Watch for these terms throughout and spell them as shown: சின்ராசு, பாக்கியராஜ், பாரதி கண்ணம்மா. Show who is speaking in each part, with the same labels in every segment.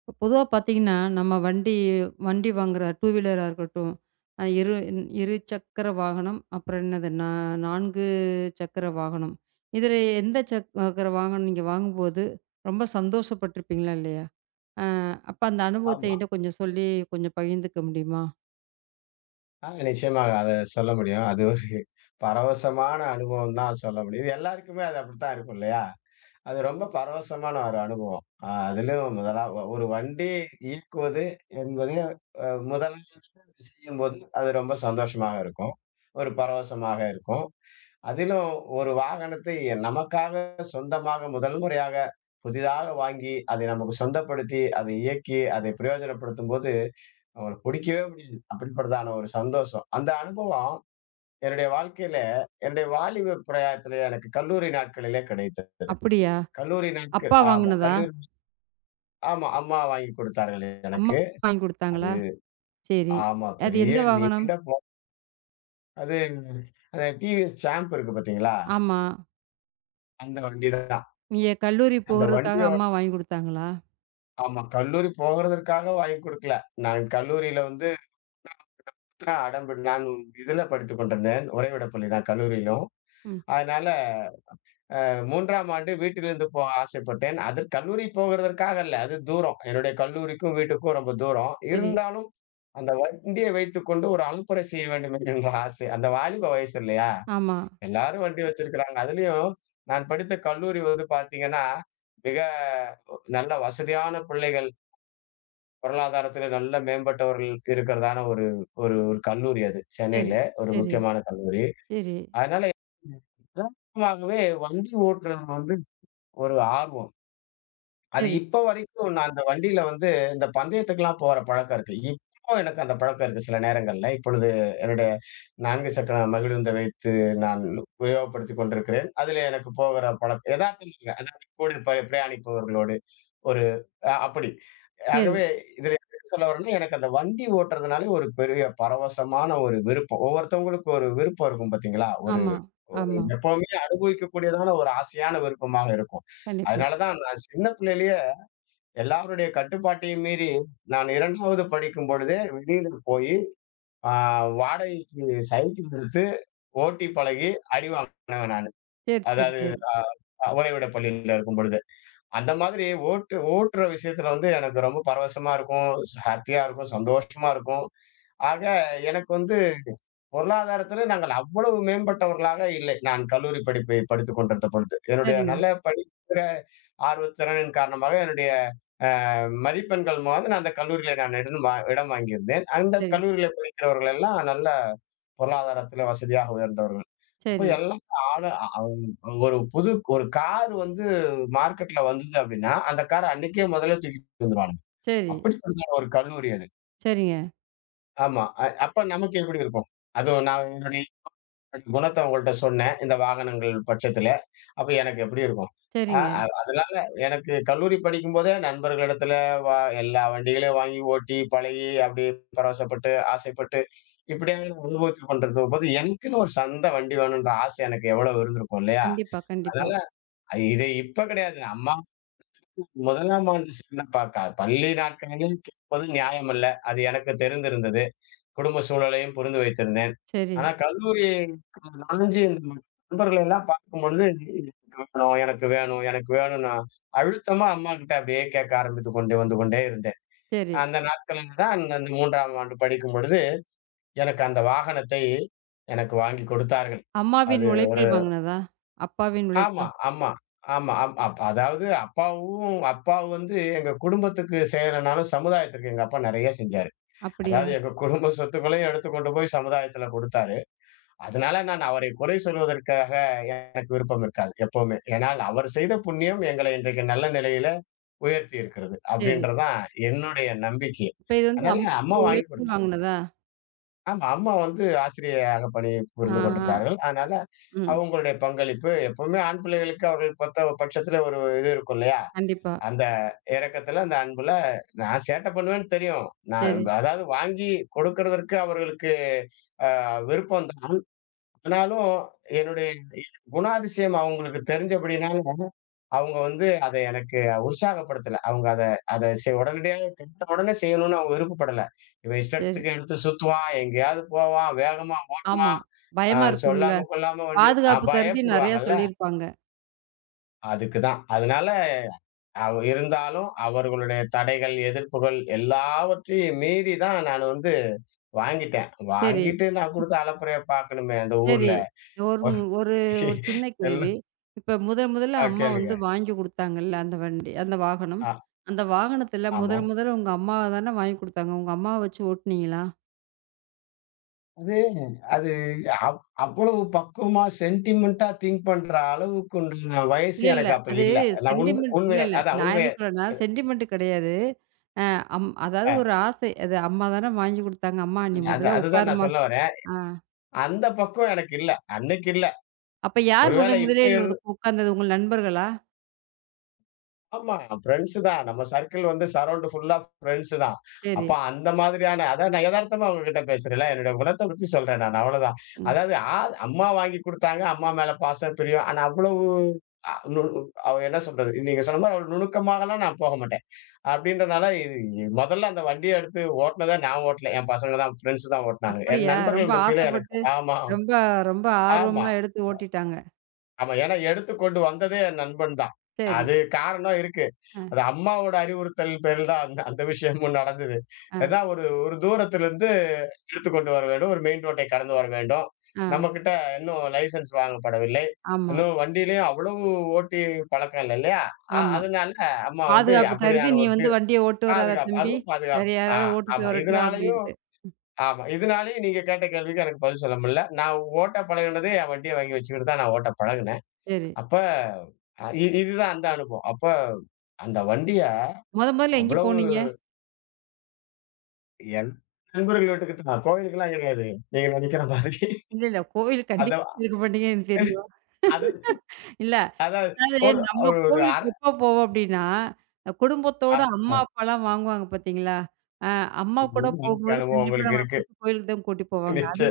Speaker 1: இப்போ பொதுவா பார்த்தீங்கன்னா, நம்ம வண்டி வண்டி வாங்குற two வீலரா இருக்கட்டும், அ இரு இரு சக்கர வாகனம், அப்புறம் என்னது 4 சக்கர வாகனம். இதில எந்த சக்கர வாகனம் நீங்க வாங்கும்போது ரொம்ப சந்தோஷப்பட்டுருப்பீங்களா இல்லையா? அ அப்ப அந்த அனுபவத்த
Speaker 2: ஆமா.
Speaker 1: என்ட்ட கொஞ்சம் சொல்லி கொஞ்சம் பகிர்ந்துக்க முடியுமா?
Speaker 2: நிச்சயமாக அத சொல்ல முடியும். அது ஒரு பரவசமான அனுபவம் தான் சொல்ல முடியும். இது எல்லாருக்குமே அது அப்படித்தான் இருக்கும் இல்லையா? அது ரொம்ப பரவசமான ஒரு அனுபவம். அதிலும் முதலா ஒரு வண்டி இயக்குவது என்பது முதலாவது செய்யும்போது அது ரொம்ப சந்தோஷமாக இருக்கும். ஒரு பரவசமாக இருக்கும். அதிலும் ஒரு வாகனத்தை நமக்காக சொந்தமாக முதல் முறையாக புதிதாக வாங்கி, அதை நமக்கு சொந்தப்படுத்தி, அதை இயக்கி, அதை பிரயோஜனப்படுத்தும்போது, அவங்களுக்கு பிடிக்கவே முடியாது. அப்படிப்பட்டதான ஒரு சந்தோஷம். அந்த அனுபவம் என்னுடைய வாழ்க்கையில, என்னுடைய வாலிப பிரயாணத்திலே எனக்கு கல்லூரி நாட்களிலே கிடைத்தது.
Speaker 1: அப்படியா?
Speaker 2: கல்லூரி நாட்கள்
Speaker 1: அப்பா
Speaker 2: ஆமா,
Speaker 1: வாங்குனதா?
Speaker 2: கல்லூரி ஆமா, அம்மா வாங்கி கொடுத்தார்கள்
Speaker 1: அம்மா
Speaker 2: எனக்கு.
Speaker 1: வாங்கி
Speaker 2: அது
Speaker 1: குடுத்தாங்களா? சரி.
Speaker 2: ஆமா,
Speaker 1: அது
Speaker 2: பெரிய
Speaker 1: எந்த வாகனம்?
Speaker 2: நீண்ட அது அந்த டிவிஎஸ் சாம்ப் இருக்கு பார்த்தீங்களா?
Speaker 1: ஆமா.
Speaker 2: அந்த வண்டி தான்.
Speaker 1: நீங்க கல்லூரி
Speaker 2: அந்த
Speaker 1: போகுறதுக்காக
Speaker 2: வண்டியோட
Speaker 1: அம்மா வாங்கி குடுத்தாங்களா?
Speaker 2: ஆமா. கல்லூரி போகறதற்காக வாங்கி குடுக்கல. நான் கல்லூரியில வந்து அடம் பிடி நான் இதுல படித்துக் கொண்டிருந்தேன். உறைவிடப் பள்ளி தான் கல்லூரியிலும்.
Speaker 1: ம்.
Speaker 2: அதனால 3ஆம் ஆண்டு வீட்டிலிருந்து போக ஆசைப்பட்டேன். அது கல்லூரி போகறதற்காக அல்ல. அது தூரம். என்னுடைய கல்லூரிக்கும், வீட்டுக்கும் ரொம்ப தூரம்.
Speaker 1: சரி.
Speaker 2: இருந்தாலும் அந்த வண்டியை வைத்துக்கொண்டு ஒரு அலப்பறை செய்ய வேண்டும் என்கின்ற ஆசை. அந்த வாலிப வயசு இல்லையா?
Speaker 1: ஆமா.
Speaker 2: எல்லாரும் வண்டி வச்சிருக்கிறாங்க. அதுலயும் நான் படித்த கல்லூரி வந்து பார்த்தீங்கன்னா, மிக நல்ல வசதியான பிள்ளைகள் பொருளாதாரத்தில நல்ல மேம்பட்டவர்களுக்கு இருக்கிறதான ஒரு ஒரு ஒரு கல்லூரி அது.
Speaker 1: சரி,
Speaker 2: சென்னையில ஒரு
Speaker 1: சரி.
Speaker 2: முக்கியமான கல்லூரி.
Speaker 1: சரி,
Speaker 2: அதனால ம். வண்டி ஓட்டுறது வந்து ஒரு ஆர்வம். அது
Speaker 1: சரி,
Speaker 2: இப்ப வரைக்கும் நான் அந்த வண்டியில வந்து இந்த பந்தயத்துக்குலாம் போற பழக்கம் இருக்கு. இப்போ எனக்கு அந்த பழக்கம் இருக்கு சில நேரங்கள்ல. இப்பொழுது என்னுடைய 4 சக்கர மகிழுந்தை வைத்து நான் உபயோகப்படுத்திக் கொண்டிருக்கிறேன். அதிலே எனக்கு போகிற பழக்கம் எதார்த்தம் இல்ல. அதாவது கூட பிரயாணிப்பவர்களோடு ஒரு அப்படி.
Speaker 1: சரி.
Speaker 2: ஆகவே இதில என்ன சொல்ல வரேன்னா, எனக்கு அந்த வண்டி ஓட்டுறதுனாலே ஒரு பெரிய பரவசமான ஒரு விருப்பம். ஒவ்வொருத்தவங்களுக்கு ஒரு விருப்பம் இருக்கும் பார்த்தீங்களா? ஒரு
Speaker 1: ஆமா, ஆமா.
Speaker 2: எப்பவுமே அனுபவிக்கக்கூடியதான ஒரு ஆசையான விருப்பமாக இருக்கும்.
Speaker 1: கண்டிப்பா.
Speaker 2: அதனால தான் நான் சின்ன பிள்ளையிலேயே எல்லாருடைய கட்டுப்பாட்டையும் மீறி, நான் 2வது படிக்கும் பொழுதே வெளியில போயி, ஆ வாடகைக்கு சைக்கிள் எடுத்து ஓட்டி பழகி அடி வாங்குனவன் நானு.
Speaker 1: சரி, சரி,
Speaker 2: அதாவது
Speaker 1: சரி.
Speaker 2: உறைவிடப் பள்ளியில இருக்கும் பொழுது. அந்த மாதிரி ஓட்டுற விஷயத்துல வந்து எனக்கு ரொம்ப பரவசமா இருக்கும், ஹேப்பியா இருக்கும், சந்தோஷமா இருக்கும். ஆக எனக்கு வந்து பொருளாதாரத்துல நாங்கள் அவ்வளவு மேம்பட்டவர்களாக இல்லை. நான் கல்லூரி படிப்பை படித்துக் கொண்டிருந்த பொழுது. என்னுடைய
Speaker 1: சரிங்க.
Speaker 2: நல்ல படிக்கிற ஆர்வத்திறனின் காரணமாக என்னுடைய மதிப்பெண்கள் மோத நான் அந்த கல்லூரியில நான் இடம் வாங்கியிருந்தேன். அந்த
Speaker 1: சரி,
Speaker 2: கல்லூரியில படிக்கிறவர்கள் எல்லாம் நல்ல பொருளாதாரத்தில வசதியாக உயர்ந்தவர்கள். அப்ப
Speaker 1: சரி,
Speaker 2: எல்லாம் ஆளு அ அவ் ஒரு புது ஒரு கார் வந்து மார்க்கெட்ல வந்தது அப்படின்னா, அந்த கார அன்னைக்கே முதல்ல தூக்கிட்டு வந்துருவானுங்க.
Speaker 1: சரி,
Speaker 2: அப்படிப்பட்டதான ஒரு கல்லூரி அது.
Speaker 1: சரிங்க,
Speaker 2: ஆமா. அப்ப நமக்கு எப்படி இருக்கும்? அதுவும் நான் என்னுடைய குணத்த உங்கள்ட்ட சொன்னேன். இந்த வாகனங்கள் பட்சத்தில. அப்ப எனக்கு எப்படி இருக்கும்? அ
Speaker 1: சரிங்க.
Speaker 2: அ அதனால எனக்கு கல்லூரி படிக்கும்போதே நண்பர்களிடத்துல வா எல்லா வண்டிகளையும் வாங்கி ஓட்டி, பழகி, அப்படி பரவசப்பட்டு, ஆசைப்பட்டு, இப்படியாக அனுபவத்தில் பண்றதும்போது, எனக்குன்னு ஒரு சொந்த வண்டி வேணுன்ற ஆசை எனக்கு எவ்வளவு இருந்திருக்கும் இல்லையா?
Speaker 1: கண்டிப்பா, கண்டிப்பா.
Speaker 2: அதனால இது இப்ப கிடையாது. அம்மா முதலாம் ஆண்டு சேர்ந்தப்ப பள்ளி நாட்களிலே கேட்பது நியாயம் அல்ல. அது எனக்கு தெரிந்திருந்தது. குடும்ப சூழலையும் புரிந்து வைத்திருந்தேன்.
Speaker 1: சரி,
Speaker 2: ஆனா கல்லூரிக்கு நனைஞ்சு இந்த நண்பர்களை எல்லாம் பார்க்கும்பொழுது, எனக்கு வேணும், எனக்கு வேணும், எனக்கு வேணும்ன்னு அழுத்தமா அம்மாகிட்ட அப்படியே கேட்க ஆரம்பித்துக் கொண்டு வந்து கொண்டே இருந்தேன்.
Speaker 1: சரி.
Speaker 2: அந்த நாட்களில் தான் இந்த 3ஆம் ஆண்டு படிக்கும்பொழுது, எனக்கு அந்த வாகனத்தை எனக்கு வாங்கி கொடுத்தார்கள்.
Speaker 1: அம்மாவின்
Speaker 2: அது ஒரு
Speaker 1: உழைப்பில் வாங்குனதா? அப்பாவின்
Speaker 2: ஆமா,
Speaker 1: உழைப்பா?
Speaker 2: ஆமா, ஆமா. அப் அப் அதாவது அப்பா வந்து எங்க குடும்பத்துக்கு செய்யலைனாலும் சமுதாயத்திற்கு எங்க அப்பா நெறைய செஞ்சாரு.
Speaker 1: அப்படியா?
Speaker 2: அதாவது எங்க குடும்ப சொத்துக்களையும் எடுத்து கொண்டு போய் சமுதாயத்தில கொடுத்தாரு. அதனால நான் அவரை குறை சொல்வதற்காக எனக்கு விருப்பம் இருக்காது எப்பவுமே. ஏனால் அவர் செய்த புண்ணியம் எங்களை இன்றைக்கு நல்ல நிலையில உயர்த்தி இருக்கிறது.
Speaker 1: சரி.
Speaker 2: அப்படின்றதுதான் என்னுடைய நம்பிக்கை.
Speaker 1: இப்ப இது வந்து
Speaker 2: அதனால அம்மா
Speaker 1: அம்மாவுடைய
Speaker 2: வாங்கி
Speaker 1: உழைப்பில்
Speaker 2: கொடுத்தாங்க.
Speaker 1: வாங்குனதா?
Speaker 2: ஆமா அம்மா வந்து ஆசிரியையாக பணி
Speaker 1: ஆ,
Speaker 2: புரிந்து
Speaker 1: ஆ.
Speaker 2: கொண்டிருந்தார்கள். அதனால
Speaker 1: ம்.
Speaker 2: அவங்களுடைய பங்களிப்பு எப்பவுமே ஆண் பிள்ளைகளுக்கு அவர்கள் பொறுத்த பட்சத்துல ஒரு இது இருக்கும் இல்லையா?
Speaker 1: கண்டிப்பா.
Speaker 2: அந்த இரக்கத்துல, அந்த அன்புல நான் சேட்டை பண்ணுவேன்னு தெரியும்.
Speaker 1: சரி,
Speaker 2: நான் அதாவது வாங்கி கொடுக்கிறதற்கு அவர்களுக்கு அ விருப்பம் தான். ஆனாலும் என்னுடைய குணாதிசயம் அவங்களுக்கு தெரிஞ்சபடினால, அவங்க வந்து அத எனக்கு உற்சாகப்படுத்தல. அவங்க அத அத செ உடனடியா கேட்ட உடனே செய்யணும்னு அவங்க விருப்பப்படல. இவன்
Speaker 1: சரி.
Speaker 2: இஷ்டத்துக்கு எடுத்து சுத்துவான், எங்கேயாவது போவான், வேகமா
Speaker 1: ஆமா.
Speaker 2: ஓட்டுவான், அ
Speaker 1: பயமா இருக்கும்ல.
Speaker 2: சொல்லாம கொள்ளாம வண்டி
Speaker 1: பாதுகாப்பு கருதி நெறையா
Speaker 2: பயப்படுவாங்கல்ல,
Speaker 1: சொல்லியிருப்பாங்க.
Speaker 2: அதுக்கு தான். அதனால இருந்தாலும் அவர்களுடைய தடைகள், எதிர்ப்புகள் எல்லாவற்றையும் மீறி தான் நான் வந்து வாங்கிட்டேன்.
Speaker 1: சரி.
Speaker 2: வாங்கிட்டு நான் குடுத்த அலப்பறைய பார்க்கணுமே அந்த
Speaker 1: சரி.
Speaker 2: ஊர்ல.
Speaker 1: ஒரு ஒரு ஒரு சின்ன கேள்வி. இப்ப முதல் முதல்ல அம்மா
Speaker 2: கேளுங்க.
Speaker 1: வந்து வாங்கி குடுத்தாங்கல்ல அந்த வண்டி, அந்த வாகனம்.
Speaker 2: ஆ,
Speaker 1: அந்த வாகனத்துல
Speaker 2: ஆமா.
Speaker 1: முதல் முதல்ல உங்க அம்மாவ தானே வாங்கி குடுத்தாங்க. உங்க அம்மாவ வச்சு ஓட்டுனீங்களா?
Speaker 2: அது அது அவ் அவ்வளவு பக்குவமா சென்டிமென்ட்டா திங்க் பண்ற அளவுக்கு உண்டான வயசு
Speaker 1: இல்ல, இல்ல.
Speaker 2: எனக்கு அப்ப
Speaker 1: அது
Speaker 2: இல்ல. நான்
Speaker 1: சென்டிமெண்ட் இல்ல,
Speaker 2: உண்மைய
Speaker 1: இல்ல.
Speaker 2: அதான்
Speaker 1: நான்
Speaker 2: உண்மைய
Speaker 1: என்ன சொல்றேன்னா, சென்டிமெண்ட் கிடையாது. அ அம் அதாவது
Speaker 2: அ
Speaker 1: ஒரு ஆசை. அது அம்மா தானே வாங்கி குடுத்தாங்க. அம்மா நீ
Speaker 2: அது
Speaker 1: முதல்ல
Speaker 2: அதுதான் நான்
Speaker 1: உட்காருமா.
Speaker 2: சொல்ல வரேன்.
Speaker 1: ஆ.
Speaker 2: அந்த பக்குவம் எனக்கு இல்ல. அன்னைக்கு இல்ல.
Speaker 1: அப்ப யார்
Speaker 2: ஒருவேளை
Speaker 1: முதல்
Speaker 2: இப்ப
Speaker 1: முதலில் உட்கார்ந்தது? உங்க நண்பர்களா?
Speaker 2: ஆமா. ஃபிரெண்ட்ஸ் தான். நம்ம சர்க்கிள் வந்து சரவுண்ட் ஃபுல்லா ஃபிரெண்ட்ஸ் தான்.
Speaker 1: சரி.
Speaker 2: அப்ப அந்த மாதிரியான அதான் நான் எதார்த்தமா உங்ககிட்ட பேசுறேன்ல. என்னுடைய குணத்த பத்தி சொல்றேன் நான் அவ்வளவுதான்.
Speaker 1: ம்.
Speaker 2: அதாவது அம்மா வாங்கி குடுத்தாங்க. அம்மா மேல பாசம், பிரியம். ஆனா அவ்வளவு அ நு அவ என்ன சொல்றது? நீங்க சொன்ன மாரி அவ்வளவு நுணுக்கமாகலாம் நான் போக மாட்டேன். அப்படின்றனால இது மொதல்ல அந்த வண்டிய எடுத்து ஓட்டுனதே நான் ஓட்டல. என் பசங்க தான் ஃபிரெண்ட்ஸ் தான் ஓட்டுனாங்க. என்
Speaker 1: அப்படியா? ரொம்ப
Speaker 2: நண்பர்கள் மத்தியில எனக்கு
Speaker 1: ஆசைப்பட்டு,
Speaker 2: ஆமா,
Speaker 1: ரொம்ப ரொம்ப
Speaker 2: ஆமா.
Speaker 1: ஆர்வமா எடுத்து ஓட்டிட்டாங்க.
Speaker 2: ஆமா. ஏன்னா எடுத்துக்கொண்டு வந்ததே என் நண்பன் தான்.
Speaker 1: சரி.
Speaker 2: அது காரணம் இருக்கு.
Speaker 1: அ,
Speaker 2: அது அம்மாவோட அறிவுறுத்தல் பேரில் தான் அந்த அந்த விஷயமும் நடந்தது.
Speaker 1: அ,
Speaker 2: அதான் ஒரு ஒரு தூரத்திலிருந்து எடுத்துக்கொண்டு வர வேண்டும். ஒரு மெயின் ரோட்டை கடந்து வர வேண்டும்.
Speaker 1: அ.
Speaker 2: நம்மகிட்ட இன்னும் லைசென்ஸ் வாங்கப்படவில்லை.
Speaker 1: ஆமா,
Speaker 2: இன்னும் வண்டியிலயும் அவ்வளவு ஓட்டி பழக்கம் இல்ல இல்லையா?
Speaker 1: ஆமா.
Speaker 2: அதனால அம்மா வந்து
Speaker 1: பாதுகாப்பு கருதி
Speaker 2: அப்படியான
Speaker 1: நீ
Speaker 2: ஒரு
Speaker 1: வந்து வண்டிய ஓட்டு வராத
Speaker 2: பாதுகாப்பு.
Speaker 1: தம்பி.
Speaker 2: அதுவும்
Speaker 1: வேற
Speaker 2: பாதுகாப்பு. ஆ
Speaker 1: யாராவது ஓட்டிட்டு
Speaker 2: ஆமா.
Speaker 1: வரட்டும்
Speaker 2: இதனாலயும்
Speaker 1: அப்டின்ட்டு.
Speaker 2: ஆமா. இதனாலயும் நீங்க கேட்ட கேள்விக்கு எனக்கு பதில் சொல்ல முடியல. நான் ஓட்ட பழகுனதே என் வண்டிய வாங்கி வச்சுக்கிட்டு தான் நான் ஓட்ட பழகுனேன்.
Speaker 1: சரி.
Speaker 2: அப்ப அ இ இதுதான் அந்த அனுபவம். அப்ப அந்த வண்டிய
Speaker 1: மொதல்ல எங்க
Speaker 2: அவ்வளவு
Speaker 1: போனீங்க?
Speaker 2: என் நண்பர்கள் வீட்டுக்கு தான் கோயிலுக்கெல்லாம் கிடையாது. நீங்க நெனைக்கிற மாதிரி.
Speaker 1: இல்ல, இல்ல. கோவில் கண்டிப்பா
Speaker 2: அத
Speaker 1: இருக்க மாட்டீங்கன்னு எனக்கு தெரியும்.
Speaker 2: அது
Speaker 1: இல்ல,
Speaker 2: அதாவது
Speaker 1: அதாவது
Speaker 2: ஒரு
Speaker 1: நம்ம
Speaker 2: ஒரு ஒரு
Speaker 1: கோவிலுக்கு எப்போ போவோம் அப்டின்னா, குடும்பத்தோட
Speaker 2: அ-
Speaker 1: அம்மா, அப்பாலாம் வாங்குவாங்க பார்த்தீங்களா? அ அம்மா கூட
Speaker 2: வாழ்க்கை
Speaker 1: போகும்போது
Speaker 2: அனுபவம்
Speaker 1: கண்டிப்பா
Speaker 2: உங்களுக்கு
Speaker 1: நம்மள
Speaker 2: இருக்கு.
Speaker 1: கூட்டு கோயிலுக்கு தான் கூட்டி போவாங்க. அது
Speaker 2: நிச்சய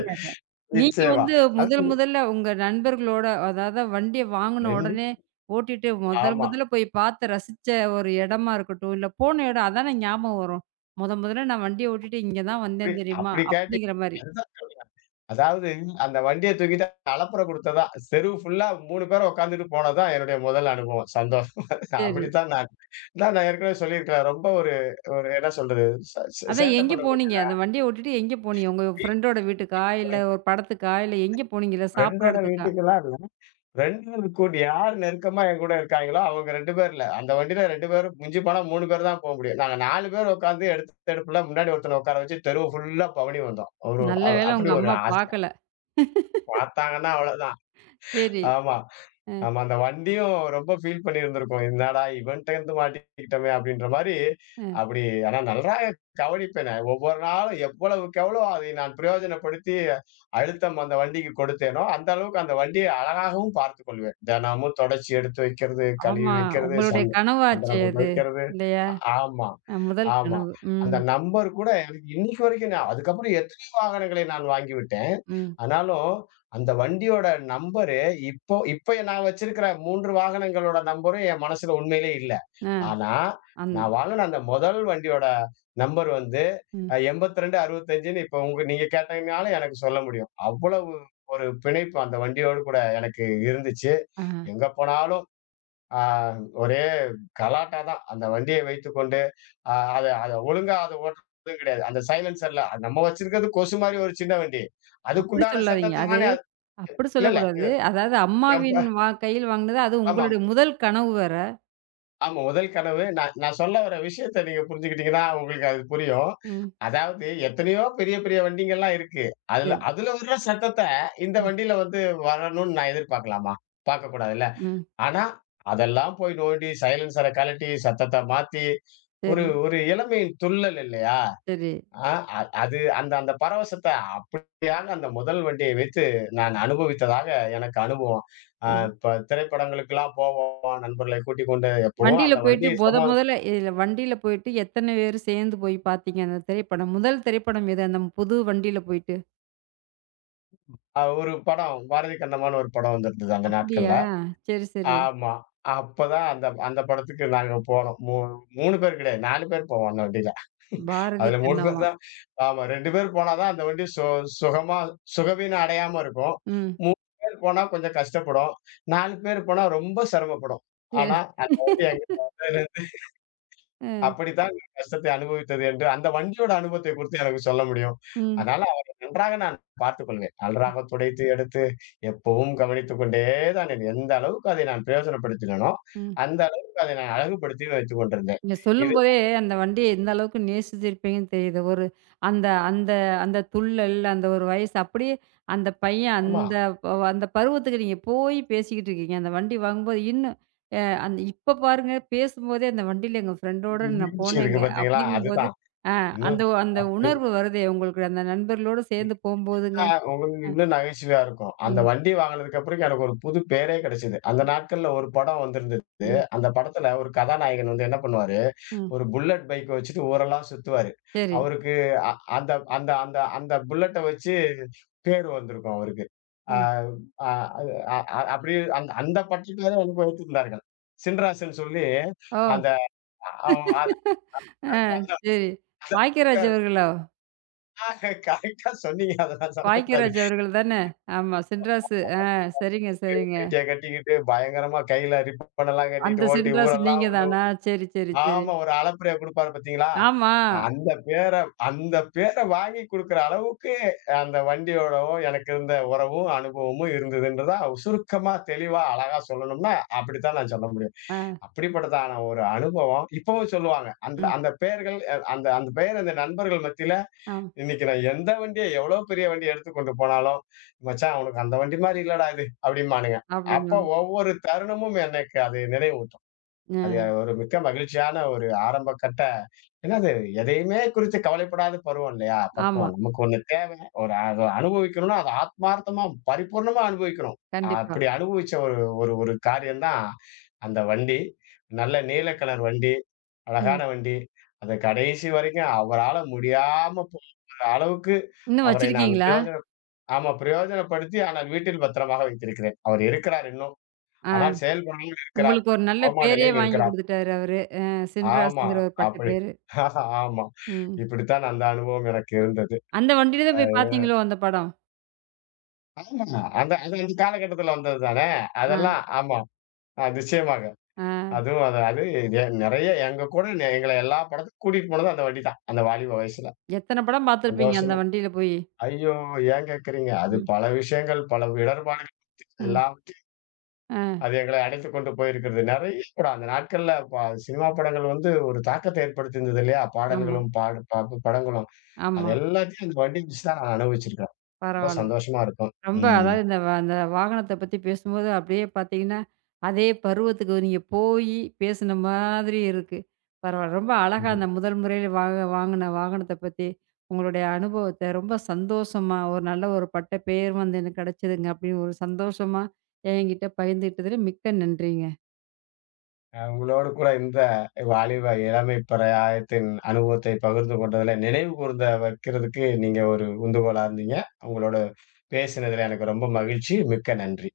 Speaker 1: நீங்க
Speaker 2: நிச்சயமா.
Speaker 1: வந்து
Speaker 2: அது
Speaker 1: முதல் முதல்ல உங்க நண்பர்களோட, அதாவது வண்டிய வாங்குன
Speaker 2: தெரிஞ்சு-
Speaker 1: உடனே ஓட்டிட்டு முதல்
Speaker 2: ஆமா.
Speaker 1: முதல்ல போய் பார்த்து ரசிச்ச ஒரு இடமா இருக்கட்டும், இல்ல போன இடம் அதானே ஞாபகம் வரும். மொதல்ல நான் வண்டிய ஓட்டிட்டு இங்க தான்
Speaker 2: அப்படி
Speaker 1: வந்தேன் தெரியுமா?"
Speaker 2: அப்படி கேட்டீங்க.
Speaker 1: அப்படிங்கிற மாரி.
Speaker 2: அதுதான். அதாவது அந்த வண்டிய தூக்கிட்டு அலப்பற குடுத்ததா, தெருவு ஃபுல்லா 3 பேர் உட்கார்ந்துட்டு போனதுதான் என்னுடைய முதல் அனுபவம். சந்தோஷம்.
Speaker 1: சரி.
Speaker 2: அப்படித்தான் நான் அதான் நான் ஏற்கனவே சொல்லியிருக்கிறேன். ரொம்ப ஒரு ஒரு என்ன சொல்றது? ச ச
Speaker 1: அதான்
Speaker 2: சேட்டை
Speaker 1: எங்க
Speaker 2: பண்ணக்கூடிய
Speaker 1: போனீங்க? அந்த வண்டிய ஓட்டிட்டு எங்க போனீங்க? உங்க
Speaker 2: வீ-
Speaker 1: ஃப்ரெண்டோட வீட்டுக்கா?
Speaker 2: ஒரு
Speaker 1: இல்ல ஒரு படத்துக்கா? இல்ல எங்க போனீங்க? இல்ல சாப்பிடுற
Speaker 2: ஃப்ரெண்டோட
Speaker 1: இடத்துக்கா?
Speaker 2: வீட்டுக்கெல்லாம் இல்ல. ஃப்ரெண்டுகள் கூட யார் நெருக்கமா என் கூட இருக்காங்களோ, அவங்க 2 பேர்ல அந்த வண்டியில 2 பேரும் மிஞ்சி போனா 3 பேர் தான் போ முடியும். நாங்க 4 பேர் உட்கார்ந்து எடுத்த எடுப்புல முன்னாடி ஒருத்தன உட்கார வச்சு தெருவு ஃபுல்லா பவனி வந்தோம். ஒரு
Speaker 1: நல்ல வேளை
Speaker 2: அப்படி
Speaker 1: உங்க
Speaker 2: ஒரு
Speaker 1: அம்மா
Speaker 2: ஆசை.
Speaker 1: பார்க்கல.
Speaker 2: பார்த்தாங்கன்னா அவ்வளவுதான்.
Speaker 1: சரி.
Speaker 2: ஆமா.
Speaker 1: அ,
Speaker 2: ஆமா. அந்த வண்டியும் ரொம்ப ஃபீல் பண்ணியிருந்திருக்கும். "என்னடா இவன்ட்டருந்து மாட்டிக்கிட்டோமே!" அப்படின்ற மாரி,
Speaker 1: அ.
Speaker 2: அப்படி ஆனா நல்லா கவனிப்பேன் நான். ஒவ்வொரு நாளும் எவ்வளவுக்கெவ்வளோ அதை நான் பிரயோஜனப்படுத்தி அழுத்தம் அந்த வண்டிக்கு கொடுத்தேனோ, அந்த அளவுக்கு அந்த வண்டிய அழகாகவும் பார்த்துக்கொள்வேன். தினமும் தொடச்சி எடுத்து வைக்கிறது, கழுவி
Speaker 1: ஆமா.
Speaker 2: வைக்கிறது,
Speaker 1: உங்களுடைய
Speaker 2: சந்தன
Speaker 1: கனவாச்சே
Speaker 2: பொட்டு
Speaker 1: அது.
Speaker 2: வைக்கிறது.
Speaker 1: இல்லையா?
Speaker 2: அ ஆமா,
Speaker 1: முதல்
Speaker 2: ஆமா.
Speaker 1: கனவு.
Speaker 2: அந்த
Speaker 1: ம்,
Speaker 2: நம்பர் கூட எனக்கு இன்னைக்கு வரைக்கும் அதுக்கப்புறம் எத்தனையோ வாகனங்களை நான் வாங்கிவிட்டேன்.
Speaker 1: ம்.
Speaker 2: ஆனாலும் அந்த வண்டியோட நம்பரு இப்ப நான் வச்சிருக்கிற 3 வாகனங்களோட நம்பரும் என் மனசுல உண்மையிலே இல்ல.
Speaker 1: அ.
Speaker 2: ஆனா,
Speaker 1: அந்
Speaker 2: நான் வாங்குன அந்த முதல் வண்டியோட நம்பர் வந்து
Speaker 1: ம்.
Speaker 2: 82, 65ன்னு இப்ப நீங்க கேட்டதுனால எனக்கு சொல்ல முடியும். அவ்வளவு ஒரு பிணைப்பு அந்த வண்டியோடு கூட எனக்கு இருந்துச்சு.
Speaker 1: ஆஹ.
Speaker 2: எங்க போனாலும் அ ஒரே கலாட்டா தான். அந்த வண்டிய வைத்துக்கொண்டு அ அத அத ஒழுங்கா அத ஓட்டுறதும் கிடையாது. அந்த சைலன்சர்ல நம்ம வச்சிருக்கிறது கொசு மாரி ஒரு சின்ன வண்டி.
Speaker 1: அப்படி
Speaker 2: அதுக்குண்டான
Speaker 1: சொல்லாதீங்க.
Speaker 2: சத்தத்த
Speaker 1: அது
Speaker 2: தானே
Speaker 1: அப்படி
Speaker 2: இல்லல்ல.
Speaker 1: சொல்லக்கூடாது. அதாவது
Speaker 2: நம்ப
Speaker 1: அம்மாவின்
Speaker 2: ஆமாமா.
Speaker 1: கையில் வாங்கினது, அது
Speaker 2: ஆமா.
Speaker 1: உங்களுடைய முதல் கனவு வேற.
Speaker 2: ஆமா முதல் கனவு. நான் நான் சொல்ல வர விஷயத்த நீங்க புரிஞ்சுக்கிட்டீங்கன்னா, உங்களுக்கு அது புரியும்.
Speaker 1: ம்.
Speaker 2: அதாவது எத்தனையோ பெரிய, பெரிய வண்டிங்கலாம் இருக்கு.
Speaker 1: சரி.
Speaker 2: அதுல அதுல வர்ற சத்தத்த இந்த
Speaker 1: ம்.
Speaker 2: வண்டியில வந்து வரணும்னு நான் எதிர்பார்க்கலாமா? பார்க்கக்கூடாதுல்ல.
Speaker 1: ம்.
Speaker 2: ஆனா, அதெல்லாம் போய் நோண்டி சைலன்சர கழட்டி, சத்தத்த மாத்தி, ஒரு
Speaker 1: சரி,
Speaker 2: ஒரு இளமையின் துள்ளல் இல்லையா?
Speaker 1: சரி,
Speaker 2: ஆ, அது அந்த அந்த பரவசத்த அப்படியாக அந்த முதல் வண்டியை வைத்து நான் அனுபவித்ததாக எனக்கு அனுபவம்.
Speaker 1: சரி.
Speaker 2: இப்ப திரைப்படங்களுக்கெல்லாம் போவோம். நண்பர்களை கூட்டிக் கொண்டு எப்பவோ
Speaker 1: வண்டியில
Speaker 2: அந்த
Speaker 1: போயிட்டு
Speaker 2: வண்டி சும்மா
Speaker 1: மொதல்ல இதுல வண்டியில போயிட்டு எத்தன பேர் சேர்ந்து போய் பார்த்தீங்க அந்த திரைப்படம்? முதல் திரைப்படம் எது? அந்த புது வண்டியில போயிட்டு?
Speaker 2: ஒரு படம் பாரதி கண்ணம்மான்னு ஒரு படம் வந்திருந்தது அந்த
Speaker 1: அப்படியா?
Speaker 2: நாட்கள்ல.
Speaker 1: சரி, சரி.
Speaker 2: ஆமா. அப்பதான் அந்த அந்த படத்துக்கு நாங்க போனோம். 3 பேர் கிடையாது. 4 பேர் போவோம் அந்த வண்டியில.
Speaker 1: பாரதி
Speaker 2: அதுல 3 பேர்
Speaker 1: கண்ணம்மா.
Speaker 2: தான் ஆமா 2 பேர் போனா தான் அந்த வண்டி சுகமா சுகவீனம் அடையாம இருக்கும்.
Speaker 1: ம்.
Speaker 2: 3 பேர் போனா கொஞ்சம் கஷ்டப்படும். 4 பேர் போனா ரொம்ப சிரமப்படும். ஆனா
Speaker 1: சரி.
Speaker 2: அந்த வண்டி என்கிட்ட வந்து
Speaker 1: அ.
Speaker 2: அப்படித்தான் நான் கஷ்டத்தை அனுபவித்தது என்று அந்த வண்டியோட அனுபவத்தை குறித்து எனக்கு சொல்ல முடியும்.
Speaker 1: ம்.
Speaker 2: அதனால அவரை நன்றாக நான் பார்த்துக் கொள்வேன். நன்றாக துடைத்து எடுத்து எப்பவும் கவனித்துக் கொண்டே தான் என் எந்த அளவுக்கு அதை நான் பிரயோசனப்படுத்தினேனோ,
Speaker 1: ம்.
Speaker 2: அந்த அளவுக்கு அதை நான் அழகுபடுத்தியும் வைத்துக் கொண்டிருந்தேன்.
Speaker 1: நீங்க
Speaker 2: இது
Speaker 1: சொல்லும்போதே அந்த வண்டிய எந்த அளவுக்கு நேசிச்சிருப்பீங்கன்னு தெரியுது. ஒரு அந்த அந்த அந்த துள்ளல், அந்த ஒரு வயசு அப்படியே அந்த பையன்
Speaker 2: ஆமா.
Speaker 1: ப அந்த பருவத்துக்கு நீங்க போய் பேசிக்கிட்டு இருக்கீங்க. அந்த வண்டி வாங்கும்போது இன்னும் அந்த இப்ப பாருங்க பேசும்போதே அந்த வண்டியில எங்க ஃப்ரெண்டோட நான்
Speaker 2: வீழ்ச்சி இருக்கு
Speaker 1: போனேங்க
Speaker 2: பார்த்தீங்களா?
Speaker 1: அப்படிங்கும்போது,
Speaker 2: அதுதான். இன்னும்
Speaker 1: அந்த
Speaker 2: அ இ-
Speaker 1: உணர்வு வருதே உங்களுக்கு அந்த நண்பர்களோட சேர்ந்து போம்போதுங்க.
Speaker 2: இன்னும் உங்களுக்கு இன்னும் நகைச்சுவையா இருக்கும். அந்த
Speaker 1: ம்,
Speaker 2: வண்டி வாங்குனதுக்கு அப்புறம் எனக்கு ஒரு புது பேரே கிடைச்சது. அந்த நாட்கள்ல ஒரு படம் வந்திருந்தது.
Speaker 1: ம்,
Speaker 2: அந்த படத்துல ஒரு கதாநாயகன் வந்து என்ன பண்ணுவாரு
Speaker 1: ம்.
Speaker 2: ஒரு புல்லட் பைக்க வச்சுட்டு ஊரெல்லாம் சுத்துவாரு.
Speaker 1: சரி.
Speaker 2: அவருக்கு அ அந்த அந்த அந்த அந்த புல்லட்ட வச்சு பேர் வந்திருக்கும் அவருக்கு. அ
Speaker 1: ம்.
Speaker 2: அ அது அ அ அப்படியே அந்த அந்த பர்டிகுலரா எனக்கு வைத்திருந்தார்கள். சின்ராசுன்னு சொல்லி
Speaker 1: ஓ!
Speaker 2: அந்த அவ அது
Speaker 1: ஆ
Speaker 2: அந்த
Speaker 1: சரி.
Speaker 2: அந்த
Speaker 1: பாக்கியராஜ் அவர்களோ?
Speaker 2: ஆ கரெக்ட்டா சொன்னீங்க. அதெல்லாம் சொல்லக்கூடாது.
Speaker 1: பாக்கியராஜ் அவர்கள் தானே? ஆமா. சின்ராசு. ஆ சரிங்க, சரிங்க.
Speaker 2: வேட்டிய கட்டிக்கிட்டு பயங்கரமா கையில ரிப்பன் எல்லாம்
Speaker 1: அந்த
Speaker 2: கட்டிட்டு ஓட்டி
Speaker 1: சின்ராசு
Speaker 2: ஊரெல்லாம்
Speaker 1: நீங்க தானா? சரி, சரி, சரி.
Speaker 2: ஆமா. ஒரு அலப்பறைய குடுப்பாரு பாத்தீங்களா?
Speaker 1: ஆமா.
Speaker 2: அந்த பேர அந்த பேர வாங்கி குடுக்குற அளவுக்கு அந்த வண்டியோடவும் எனக்கு இருந்த உறவும், அனுபவமும் இருந்ததுன்றத சுருக்கமா, தெளிவா, அழகா சொல்லணும்னா, அப்படித்தான் நான் சொல்ல முடியும்.
Speaker 1: ஆ,
Speaker 2: அப்படிப்பட்டதான ஒரு அனுபவம் இப்பவும் சொல்லுவாங்க. அந்த
Speaker 1: ம்.
Speaker 2: அந்த பெயர்கள் அந்த அந்த பெயர் அந்த நண்பர்கள் மத்தியில
Speaker 1: ஆமா.
Speaker 2: இன்னைக்கு நான் எந்த வண்டிய எவ்வளோ பெரிய வண்டிய எடுத்துக் கொண்டு போனாலும், "மச்சான் உனக்கு அந்த வண்டி மாரி இல்லடா இது" அப்படிம்பானுங்க. அப்ப
Speaker 1: அப்படின்னுவாங்க.
Speaker 2: ஒவ்வொரு தருணமும் எனக்கு அது நினைவூட்டும். அது
Speaker 1: அ
Speaker 2: ஒரு மிக்க மகிழ்ச்சியான ஒரு ஆரம்ப கட்ட ஏன்னா அது எதையுமே குறித்து கவலைப்படாத பருவம் இல்லையா?
Speaker 1: ஆமா.
Speaker 2: பக்குவம். நமக்கு ஒண்ணு தேவை. ஒரு அத அனுபவிக்கணும்னா, அத ஆத்மார்த்தமா பரிபூர்ணமா அனுபவிக்கணும்.
Speaker 1: கண்டிப்பா.
Speaker 2: அப்படி அனுபவிச்ச ஒரு ஒரு ஒரு காரியம் தான் அந்த வண்டி. நல்ல நீல கலர் வண்டி, அழகான
Speaker 1: ம்.
Speaker 2: வண்டி. அது கடைசி வரைக்கும் அவரால முடியாம போற அளவுக்கு
Speaker 1: இன்னும்
Speaker 2: அவரை நான்
Speaker 1: வச்சிருக்கீங்களா?
Speaker 2: ஆமா பிரயோஜனப்படுத்தி ஆனால் வீட்டில் பத்திரமாக வைத்திருக்கிறேன். அவர் இருக்கிறார் இன்னும். ஆனால்
Speaker 1: ஆ.
Speaker 2: செயல்படாமல் இருக்கிறார்.
Speaker 1: உங்களுக்கு ஒரு நல்ல
Speaker 2: கோமா
Speaker 1: பேரே
Speaker 2: நிலையில்
Speaker 1: வாங்கி
Speaker 2: இருக்கிறார்.
Speaker 1: குடுத்துட்டாரு அவரு.
Speaker 2: ஆமா.
Speaker 1: சின்ராசுங்கிற ஒரு பட்ட
Speaker 2: அப்படி
Speaker 1: பேரு.
Speaker 2: ஆமா.
Speaker 1: ம்.
Speaker 2: இப்படித்தான் அந்த அனுபவம் எனக்கு இருந்தது.
Speaker 1: அந்த வண்டியில தான்
Speaker 2: அ
Speaker 1: போய் பார்த்தீங்களோ அந்த படம்?
Speaker 2: ஆமா. அந்த அது அந்த காலகட்டத்தில வந்தது தானே!
Speaker 1: ஆ,
Speaker 2: அதெல்லாம் ஆமா. நிச்சயமாக.
Speaker 1: ஆ.
Speaker 2: அதுவும் அது அது நெறைய எங்க கூட எங்கள எல்லா படத்துக்கும் கூட்டிட்டு போனது அந்த வண்டி தான். அந்த வாலிப வயசுல.
Speaker 1: எத்தன படம் பார்த்துருப்பீங்க அந்த
Speaker 2: சந்தோஷமா
Speaker 1: வண்டியில போய்?
Speaker 2: ஐயோ! ஏன் கேட்கிறீங்க? அது
Speaker 1: ம்,
Speaker 2: பல விஷயங்கள், பல இடர்பாடுகள்
Speaker 1: ம்.
Speaker 2: எல்லாம்
Speaker 1: ஆ.
Speaker 2: அது எங்களை அழைத்துக் கொண்டு போயிருக்கிறது. நெறைய படம் அந்த நாட்கள்ல சினிமா படங்கள் வந்து ஒரு தாக்கத்தை ஏற்படுத்தியிருந்தது இல்லையா?
Speaker 1: ஆமா,
Speaker 2: பாடல்களும், பாடு ப படங்களும். அது
Speaker 1: ஆமா.
Speaker 2: எல்லாத்தையும் அந்த வண்டிய வச்சு தான் நான் அனுபவிச்சிருக்கேன். ரொம்ப
Speaker 1: பரவால்ல.
Speaker 2: சந்தோஷமா இருக்கும்.
Speaker 1: ரொம்ப
Speaker 2: ம்.
Speaker 1: அதாவது இந்த அந்த வாகனத்த பத்தி பேசும்போது அப்படியே பார்த்தீங்கன்னா, அதே பருவத்துக்கு நீங்க போயி பேசுன மாதிரி இருக்கு. பரவால்ல. ரொம்ப அழகா
Speaker 2: ம்ஹ்ம்.
Speaker 1: அந்த முதல் முறையில வாங்குன வாகனத்த பத்தி, உங்களுடைய அனுபவத்த ரொம்ப சந்தோஷமா, ஒரு நல்ல ஒரு பட்ட பெயர் வந்து எனக்கு கிடைச்சதுங்க அப்படின்னு ஒரு சந்தோஷமா என்கிட்ட பகிர்ந்துகிட்டதுல மிக்க நன்றிங்க.
Speaker 2: உங்களோடு கூட இந்த வாலிப இளமை பிரயாயத்தின் அனுபவத்தை பகிர்ந்து கொண்டதுல நினைவு கூர்ந்த வைக்கிறதுக்கு நீங்க ஒரு உந்துகோலா இருந்தீங்க. உங்களோட பேசினதுல எனக்கு ரொம்ப மகிழ்ச்சி. மிக்க நன்றி.